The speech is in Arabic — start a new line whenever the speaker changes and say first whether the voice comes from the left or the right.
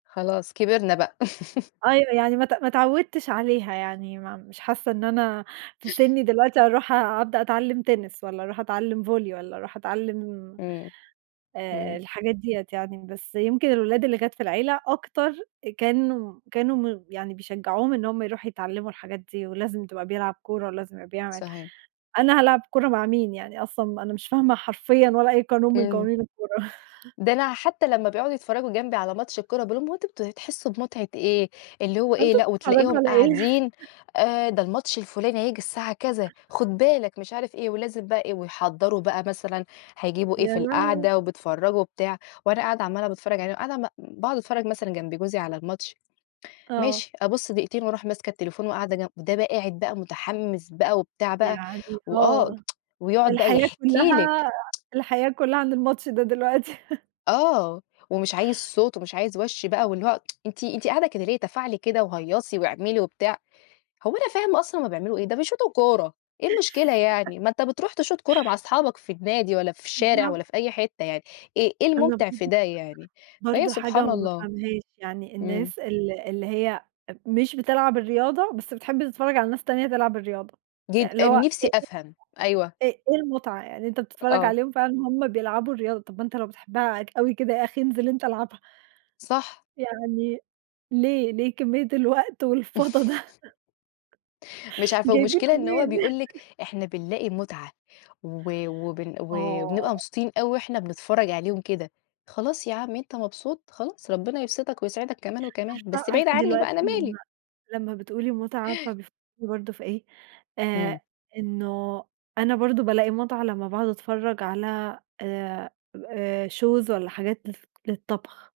left: خلاص كبرنا بقى.
right: أيوه يعني ما ت ما اتعوّدتش عليها يعني، ما مش حاسّة إن أنا في سِنّي دلوقتي أرُوح أبدأ أتعلّم تنس والّا أرُوح أتعلّم volley والّا أرُوح أتعلّم
left: امم
right: آآ،
left: امم.
right: الحاجات دِيّة يعني، بس يمكن الأولاد اللي كانت في العيلة أكتر، كانوا كانوا م يعني بيشجّعوهم إن هُم يرُوحوا يتعلّموا الحاجات دي ولازم تبقى بيلعب كورة ولازم يبقي بيعمل
left: صحيح.
right: أنا هالعب كورة مع مين؟ يعني أصلًا أنا مش فاهمة حرفيًا ولا أي قانون من
left: امم.
right: قوانين الكورة.
left: ده أنا حتى لما بيقعُدوا يتفرّجوا جنبي على ماتش الكورة، باقول لهم: "هو أنتم بت تحسّوا بمتعة إيه؟" اللي هو
right: هو
left: إيه،
right: أنتم
left: لأ،
right: بتتفرّجوا
left: وتلاقيهم
right: علي إيه؟
left: قاعدين آآ، ده الماتش الفلاني هييجي الساعة كذا، خُد بالك، مش عارف إيه، ولازم بقى إيه، ويحضّروا بقى مثلًا هيجيبوا إيه
right: يا
left: في
right: لهوي!
left: القعدة وبيتفرّجوا وبتاع، وأنا قاعدة عَمّالة باتفرّج عليهم، قاعدة م باقعُد اتفرّج مثلًا جنب جوزي على الماتش،
right: آه.
left: ماشي، أبُص دقيقتين وأرُوح ماسكة التليفون وقاعدة جن ده بقى قاعد بقى متحمِّس بقى وبتاع بقى،
right: يعني
left: وآه
right: آه،
left: ويقعُد بقى
right: الحياة
left: يحكي لِك.
right: كلّها، الحياة كلّها عَند الماتش ده دلوقتي.
left: آه، ومش عايز صوت ومش عايز وَش بقى واللي هو "أنتِ أنتِ قاعدة كده ليه؟ تفاعلي كده وهيّصي واعملي." وبتاع. هو أنا فاهمة أصلًا هُم بيعملوا إيه؟ ده بيشوطوا كورة، إيه المشكلة يعني، ما أنت بترُوح تشوط كورة مع أصحابك في النادي والّا في الشارع والّا
right: بالضبط.
left: في أي حِتّة يعني، إيه إيه
right: أنا
left: الممتِع في
right: برضه
left: ده يعني؟ فهي
right: برضه حاجة
left: سبحان
right: ما
left: الله.
right: بافهَمهاش، يعني
left: امم.
right: الناس ال اللي هي أ مش بتلعب الرياضة بس بتحب تتفرّج على ناس تانية تلعب الرياضة،
left: جد
right: اللي
left: أ
right: هو
left: نِفسي أفهَم. أيوه.
right: إيه [unintelligible] إ إيه المُتعة يعني؟ أنت
left: أ
right: بتتفرّج
left: آه.
right: عليهم فعلًا وهُم بيلعبوا الرياضة، طَب ما أنت لو بتحبها ك أوي كده يا أخي انزل أنت العبها.
left: صح.
right: يعني، ليه، ليه كمية الوقت والفَضا ده؟
left: مش عارفة.
right: جايبينه
left: والمشكلة إن هو
right: منين؟
left: بيقول لِك إحنا بنلاقي مُتعة و وبن وبنبقى
right: آه.
left: مبسوطين أوي وإحنا بنتفرّج عليهم كده، خلاص يا عم أنت مبسوط، خلاص، ربنا يبسِطك ويسعِدك كمان وكمان،
right: عارفة،
left: بس بعيد
right: عارفة
left: عني
right: دلوقتي
left: بقى، أنا مالي!
right: لما لما بتقولي متعة عارفة بيف برضه في إيه؟ آآ،
left: امم.
right: إن أنا برضه بلاقي متعة لما باقعد أتفرج على آآ، آآ shows والّا حاجات الف للطبخ.